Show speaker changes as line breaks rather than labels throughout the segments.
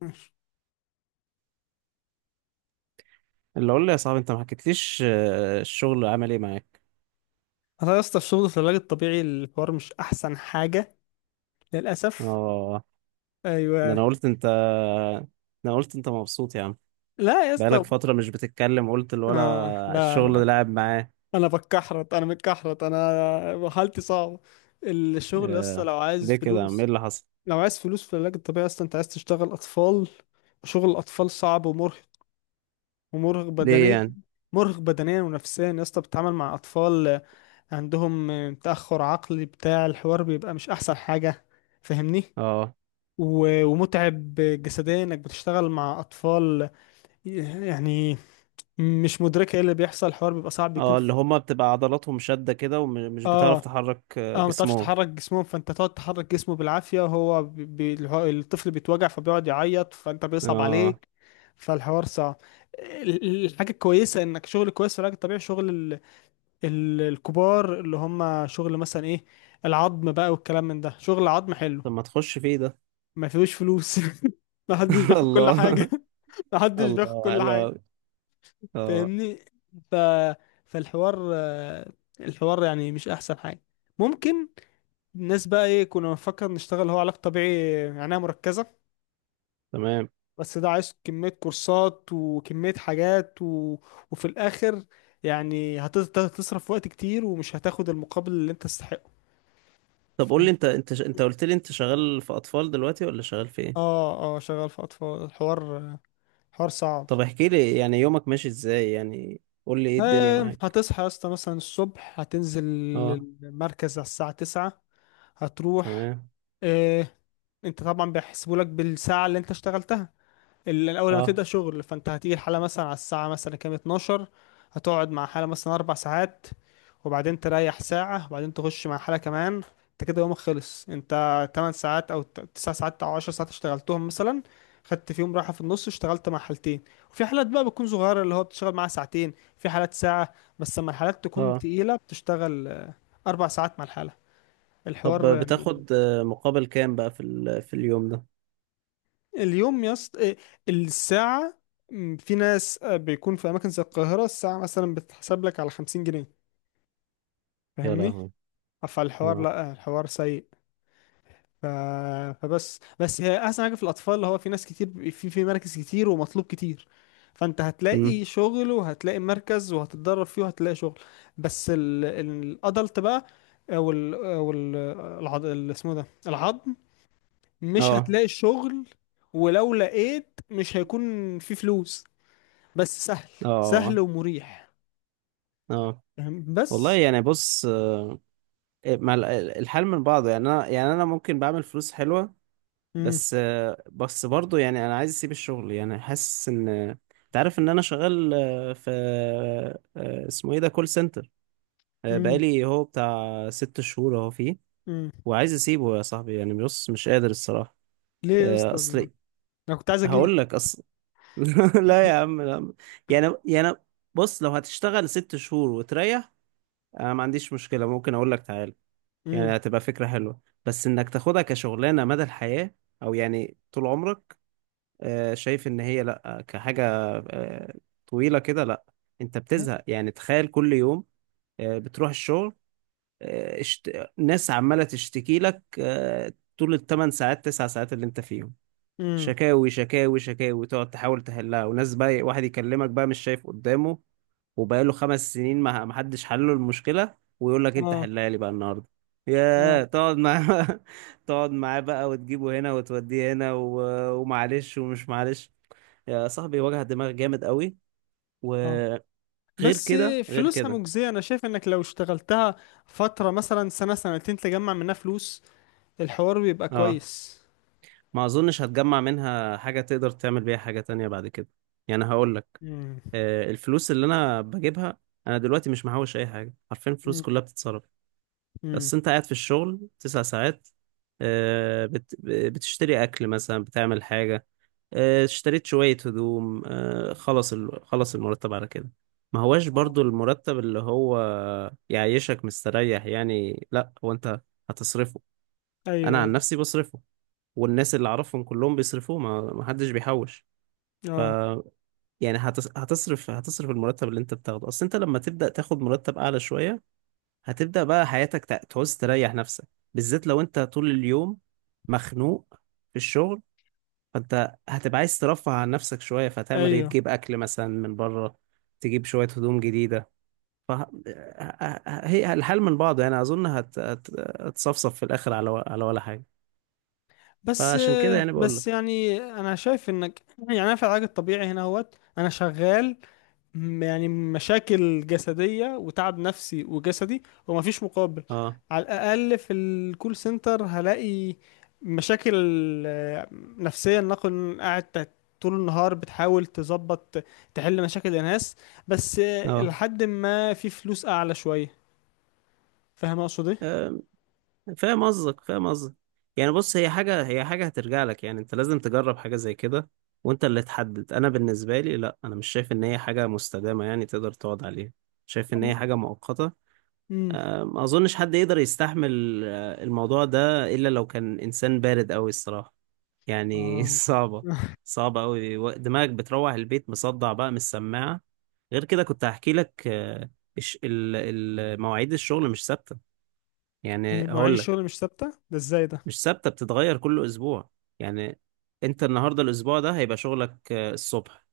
ماشي.
اللي اقول لي يا صاحبي، انت ما حكيتليش، الشغل عمل ايه معاك؟
انا يا اسطى الشغل في العلاج الطبيعي الحوار مش احسن حاجه، للاسف.
اه. ده
ايوه.
انا قلت انت ده انا قلت انت مبسوط يا عم.
لا يا اسطى.
بقالك فترة مش بتتكلم، قلت
اه
الولا
لا، لا.
الشغل لعب معاه
انا متكحرت، انا حالتي صعبه. الشغل يا اسطى
آه،
لو عايز
ليه كده يا عم؟ ايه
فلوس،
اللي حصل؟
لو عايز فلوس في العلاج الطبيعي يا اسطى انت عايز تشتغل اطفال. شغل الاطفال صعب ومرهق، ومرهق
ليه
بدنيا،
يعني؟
مرهق بدنيا ونفسيا يا اسطى. بتتعامل مع اطفال عندهم تاخر عقلي بتاع، الحوار بيبقى مش احسن حاجه. فاهمني؟
اه.
ومتعب جسديا انك بتشتغل مع اطفال، يعني مش مدركه ايه اللي بيحصل، الحوار بيبقى صعب بيكون.
اه، اللي هما بتبقى عضلاتهم شدة كده ومش بتعرف
اه.
تحرك
اه، ما تعرفش
جسمهم.
تحرك جسمهم، فانت تقعد تحرك جسمه بالعافيه وهو الطفل بيتوجع فبيقعد يعيط فانت بيصعب
اه.
عليك. فالحوار صعب. الحاجه الكويسه انك شغل كويس في العلاج الطبيعي، شغل الكبار، اللي هم شغل مثلا ايه، العظم بقى والكلام من ده، شغل عظم حلو.
طب ما تخش فيه ده؟
ما فيهوش فلوس. ما حدش بياخد كل حاجة.
الله.
ما حدش بياخد
الله،
كل
حلو
حاجة.
أوي. اه.
فاهمني؟ ف... فالحوار، الحوار يعني مش أحسن حاجة. ممكن الناس بقى إيه كنا بنفكر نشتغل، هو علاج طبيعي عناية مركزة،
تمام.
بس ده عايز كمية كورسات وكمية حاجات وفي الآخر يعني هتصرف وقت كتير ومش هتاخد المقابل اللي أنت تستحقه.
طب قول لي،
ف-
انت قلت لي انت شغال في اطفال دلوقتي ولا شغال في ايه؟
اه، اه، شغال في أطفال. الحوار حوار صعب.
طب احكي لي، يعني يومك ماشي ازاي؟ يعني قول لي ايه الدنيا معاك.
هتصحى يا اسطى مثلا الصبح، هتنزل
اه.
المركز على الساعة 9، هتروح.
تمام.
آه، انت طبعا بيحسبوا لك بالساعة اللي انت اشتغلتها. الاول لما
اه،
تبدا شغل فانت هتيجي الحاله مثلا على الساعه مثلا كام، 12، هتقعد مع حاله مثلا 4 ساعات، وبعدين تريح ساعه، وبعدين تخش مع حاله كمان. انت كده يومك خلص. انت 8 ساعات او 9 ساعات او 10 ساعات اشتغلتهم مثلا، خدت فيهم راحه في النص، اشتغلت مع حالتين. وفي حالات بقى بتكون صغيره اللي هو بتشتغل معاها ساعتين، في حالات ساعه، بس لما الحالات تكون
اه.
تقيله بتشتغل اربع ساعات مع الحاله، الحوار
طب
يعني.
بتاخد مقابل كام بقى في في اليوم ده؟
اليوم يا اسطى الساعة، في ناس، بيكون في أماكن زي القاهرة الساعة مثلا بتتحسب لك على 50 جنيه.
يا
فاهمني؟
لهوي.
فالحوار
اه.
لأ، الحوار سيء. ف... فبس هي أحسن حاجة في الأطفال، هو في ناس كتير، في مراكز كتير ومطلوب كتير، فأنت
امم.
هتلاقي شغل وهتلاقي مركز وهتتدرب فيه وهتلاقي شغل. بس الأدلت بقى، أو اسمه إيه ده، العظم، مش
اه.
هتلاقي الشغل، ولو لقيت مش هيكون في فلوس، بس سهل،
اه.
سهل ومريح.
اه.
فاهم؟
والله،
بس.
يعني بص، مع ال- الحال من بعضه، يعني انا، يعني انا ممكن بعمل فلوس حلوة.
مم.
بس برضه، يعني انا عايز اسيب الشغل. يعني حاسس ان، انت عارف ان انا شغال في، اسمه ايه ده، كول سنتر.
مم.
بقالي هو بتاع ست شهور اهو فيه،
مم.
وعايز اسيبه يا صاحبي. يعني بص، مش قادر الصراحه.
ليه يا اسطى ده؟
اصل،
انا كنت عايز اجيلك.
هقول لك. اصل لا يا عم، لا. يعني بص، لو هتشتغل ست شهور وتريح، انا ما عنديش مشكله، ممكن اقول لك تعال.
مم.
يعني هتبقى فكره حلوه، بس انك تاخدها كشغلانه مدى الحياه، او يعني طول عمرك. شايف ان هي، لا، كحاجه آه، طويله كده، لا. انت بتزهق. يعني تخيل كل يوم بتروح الشغل، آه، اشت... ناس عمالة تشتكي لك، طول الثمان ساعات تسع ساعات اللي انت فيهم،
مم.
شكاوي شكاوي شكاوي، تقعد تحاول تحلها. وناس بقى، واحد يكلمك بقى مش شايف قدامه، وبقاله خمس سنين ما حدش حل له المشكلة، ويقول لك انت
اه.
حلها لي بقى النهارده. يا
اه.
تقعد معاه. تقعد معاه بقى وتجيبه هنا وتوديه هنا و... ومعلش ومش معلش، يا صاحبي وجع دماغ جامد قوي.
اه
وغير
بس.
كده غير
فلوسها
كده.
مجزية، انا شايف انك لو اشتغلتها فترة مثلا سنة سنتين تجمع منها فلوس، الحوار بيبقى
اه.
كويس.
ما اظنش هتجمع منها حاجة تقدر تعمل بيها حاجة تانية بعد كده. يعني هقول لك،
مم.
الفلوس اللي انا بجيبها، انا دلوقتي مش محوش اي حاجة. عارفين، الفلوس
مم.
كلها بتتصرف.
مم.
بس انت قاعد في الشغل تسع ساعات، بتشتري اكل مثلا، بتعمل حاجة، اشتريت شوية هدوم، خلص المرتب على كده. ما هواش
آه.
برضو المرتب اللي هو يعيشك مستريح. يعني لا، هو انت هتصرفه. انا
ايوه،
عن
ايوه.
نفسي بصرفه، والناس اللي اعرفهم كلهم بيصرفوه، ما حدش بيحوش. ف
اه.
يعني هتصرف المرتب اللي انت بتاخده. اصل انت لما تبدأ تاخد مرتب اعلى شوية، هتبدأ بقى حياتك تعوز تريح نفسك، بالذات لو انت طول اليوم مخنوق في الشغل. فانت هتبقى عايز ترفه عن نفسك شوية. فهتعمل ايه؟
ايوه.
تجيب اكل مثلا من بره، تجيب شوية هدوم جديدة. ف هي الحل من بعضه. يعني اظن هتصفصف في الاخر على و... على ولا حاجة.
بس
فعشان كده يعني بقول
بس
لك.
يعني انا شايف انك، يعني انا في العلاج الطبيعي هنا اهوت، انا شغال، يعني مشاكل جسدية وتعب نفسي وجسدي ومفيش مقابل.
اه.
على الأقل في الكول سنتر هلاقي مشاكل آه، نفسية، نكون قاعد طول النهار بتحاول تظبط تحل مشاكل الناس، بس
اه.
لحد ما في فلوس أعلى شوية. فاهم أقصد إيه؟
آه، فاهم قصدك، فاهم قصدك. يعني بص، هي حاجة هترجع لك. يعني انت لازم تجرب حاجة زي كده، وانت اللي تحدد. انا بالنسبة لي لا، انا مش شايف ان هي حاجة مستدامة يعني تقدر تقعد عليها. شايف ان هي حاجة مؤقتة.
أمم.
ما اظنش حد يقدر يستحمل الموضوع ده الا لو كان انسان بارد قوي الصراحة. يعني
آه.
صعبة. صعبة قوي. دماغك بتروح البيت مصدع بقى من السماعة. غير كده، كنت هحكي لك، الش- ال- مواعيد الشغل مش ثابتة. يعني
مواعيد
هقول لك،
الشغل مش ثابتة؟ ده إزاي ده؟
مش ثابتة، بتتغير كل أسبوع. يعني أنت النهاردة الأسبوع ده هيبقى شغلك الصبح،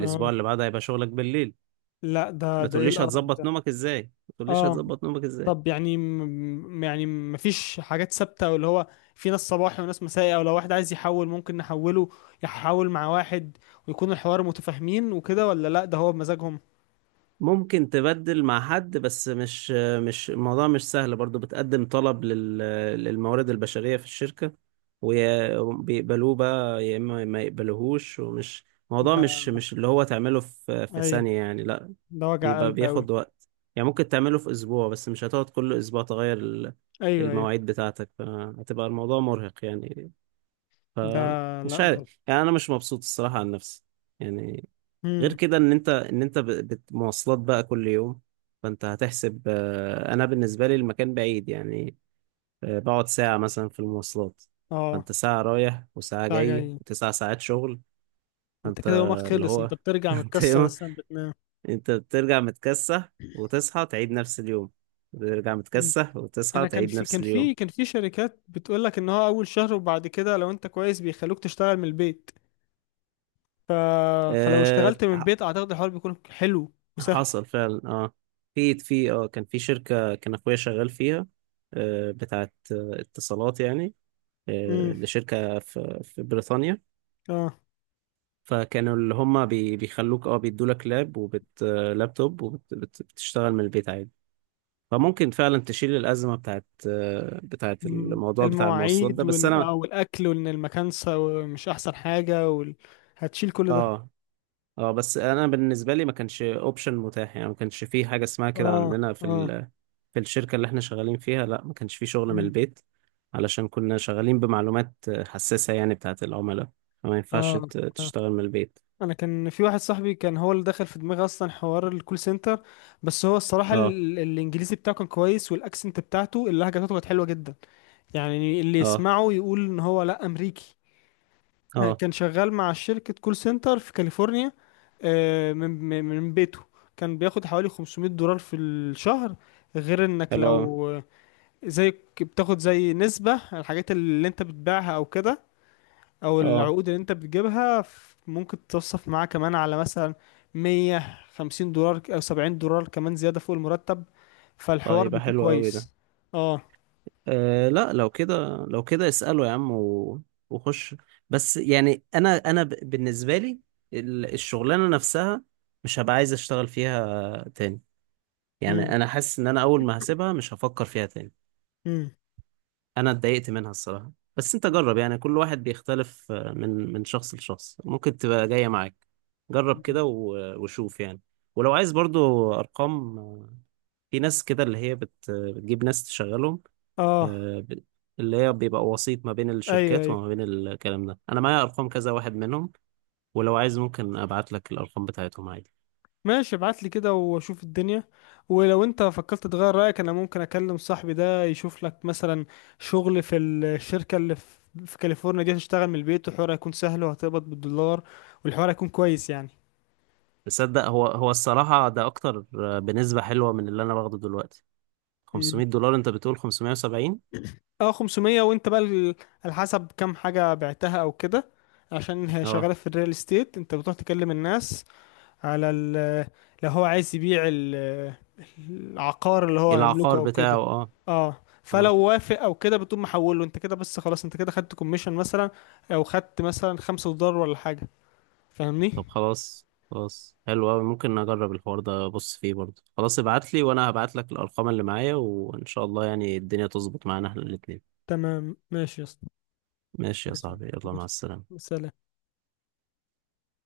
آه.
اللي بعده هيبقى شغلك بالليل.
لا،
ما
ده إيه
تقوليش
القرف
هتظبط
ده؟
نومك إزاي؟ ما تقوليش
آه.
هتظبط نومك إزاي؟
طب يعني يعني ما فيش حاجات ثابتة، واللي هو في ناس صباحي وناس مسائي، او لو واحد عايز يحول ممكن نحوله يحول مع واحد ويكون الحوار متفاهمين وكده، ولا لا ده هو بمزاجهم؟
ممكن تبدل مع حد، بس مش الموضوع مش سهل برضو. بتقدم طلب للموارد البشرية في الشركة، وبيقبلوه بقى يا إما ما يقبلوهوش. الموضوع
ده،
مش اللي هو تعمله في
ايوه،
ثانية يعني، لا.
ده وجع
بيبقى
قلب قوي.
بياخد وقت. يعني ممكن تعمله في أسبوع، بس مش هتقعد كل أسبوع تغير
ايوه، ايوه.
المواعيد بتاعتك، فهتبقى الموضوع مرهق يعني.
ده، لا
فمش
ده.
عارف، يعني أنا مش مبسوط الصراحة عن نفسي يعني. غير
امم.
كده، ان انت مواصلات بقى كل يوم. فانت هتحسب، انا بالنسبه لي المكان بعيد يعني. بقعد ساعه مثلا في المواصلات.
اه.
فانت ساعه رايح وساعه
ده
جاي
جاي،
وتسع ساعات شغل.
انت
فانت
كده يومك
اللي
خلص،
هو
انت بترجع
انت
متكسر
يوم
اصلا بتنام.
انت بترجع متكسح وتصحى تعيد نفس اليوم. بترجع
مم.
متكسح وتصحى
انا كان
تعيد
في
نفس
كان
اليوم.
في كان في شركات بتقول لك ان هو اول شهر وبعد كده لو انت كويس بيخلوك تشتغل من البيت، ف... فلو
أه
اشتغلت من
ح-
البيت اعتقد الحوار بيكون حلو وسهل.
حصل فعلا. اه، في في اه كان في شركه، كان اخويا شغال فيها، بتاعت اتصالات يعني،
امم.
لشركة في بريطانيا.
اه.
فكانوا اللي هم بيخلوك، اه بيدولك لابتوب وبتشتغل من البيت عادي. فممكن فعلا تشيل الأزمة بتاعت،
مم.
الموضوع بتاع المواصلات
المواعيد
ده. بس أنا.
آه، والاكل وان المكان، مش احسن حاجه، هتشيل كل ده.
اه. اه. بس أنا بالنسبة لي ما كانش اوبشن متاح. يعني ما كانش في حاجة اسمها كده
اه.
عندنا في
اه.
في الشركة اللي احنا شغالين فيها. لا، ما كانش في شغل من
مم.
البيت علشان كنا شغالين بمعلومات حساسة يعني، بتاعت العملاء. فما ينفعش
اه. آه.
تشتغل من البيت.
انا كان في واحد صاحبي، كان هو اللي دخل في دماغي اصلا حوار الكول سنتر، بس هو الصراحه،
اه.
الانجليزي بتاعه كان كويس، والاكسنت بتاعته اللهجه بتاعته كانت حلوه جدا، يعني اللي
اه.
يسمعه يقول ان هو لا، امريكي.
اه،
كان شغال مع شركة كول سنتر في كاليفورنيا، من بيته، كان بياخد حوالي 500 دولار في الشهر، غير انك
حلو أوي.
لو آه، زي بتاخد زي نسبة على الحاجات اللي انت بتبيعها او كده، او
اه
العقود اللي انت بتجيبها، ممكن تتصف معاه كمان على مثلا 150 دولار او 70 دولار كمان زيادة فوق المرتب، فالحوار
طيب،
بيكون
حلو أوي ده.
كويس. اه.
آه لا، لو كده، اسأله يا عم، و... وخش. بس يعني بالنسبة لي الشغلانة نفسها مش هبقى عايز أشتغل فيها تاني.
امم.
يعني أنا حاسس إن أنا أول ما هسيبها مش هفكر فيها تاني.
امم.
أنا اتضايقت منها الصراحة. بس أنت جرب. يعني كل واحد بيختلف، من شخص لشخص. ممكن تبقى جاية معاك. جرب كده و... وشوف يعني. ولو عايز برضو أرقام، في ناس كده اللي هي بتجيب ناس تشغلهم،
اه.
آه، ب- اللي هي بيبقى وسيط ما بين
ايوه،
الشركات
ايوه.
وما بين الكلام ده. انا معايا ارقام كذا واحد منهم، ولو عايز ممكن ابعت لك الارقام بتاعتهم عادي.
ماشي، ابعت لي كده واشوف الدنيا، ولو انت فكرت تغير رأيك انا ممكن اكلم صاحبي ده يشوف لك مثلا شغل في الشركة اللي في كاليفورنيا دي، هتشتغل من البيت والحوار هيكون سهل، وهتقبض بالدولار، والحوار هيكون كويس يعني.
تصدق، هو الصراحة ده اكتر، بنسبة حلوة من اللي انا باخده دلوقتي.
مم.
$500؟ انت بتقول 570.
اه، 500، وانت بقى على حسب كام حاجة بعتها او كده، عشان هي
اه.
شغالة في الريال استيت، انت بتروح تكلم الناس على ال، لو هو عايز يبيع العقار اللي هو يملكه
العقار
او
بتاعه.
كده.
اه.
اه.
اه.
فلو وافق او كده بتقوم محوله انت كده، بس خلاص انت كده خدت كوميشن مثلا، او خدت مثلا 5 دولار ولا حاجة. فاهمني؟
طب خلاص خلاص، حلو قوي. ممكن اجرب الحوار ده، ابص فيه برضه. خلاص، ابعت لي، وانا هبعت لك الارقام اللي معايا، وان شاء الله يعني الدنيا تظبط معانا احنا الاتنين.
تمام، ماشي يا اسطى.
ماشي يا
ماشي.
صاحبي، يلا مع
ماشي.
السلامة.
سلام.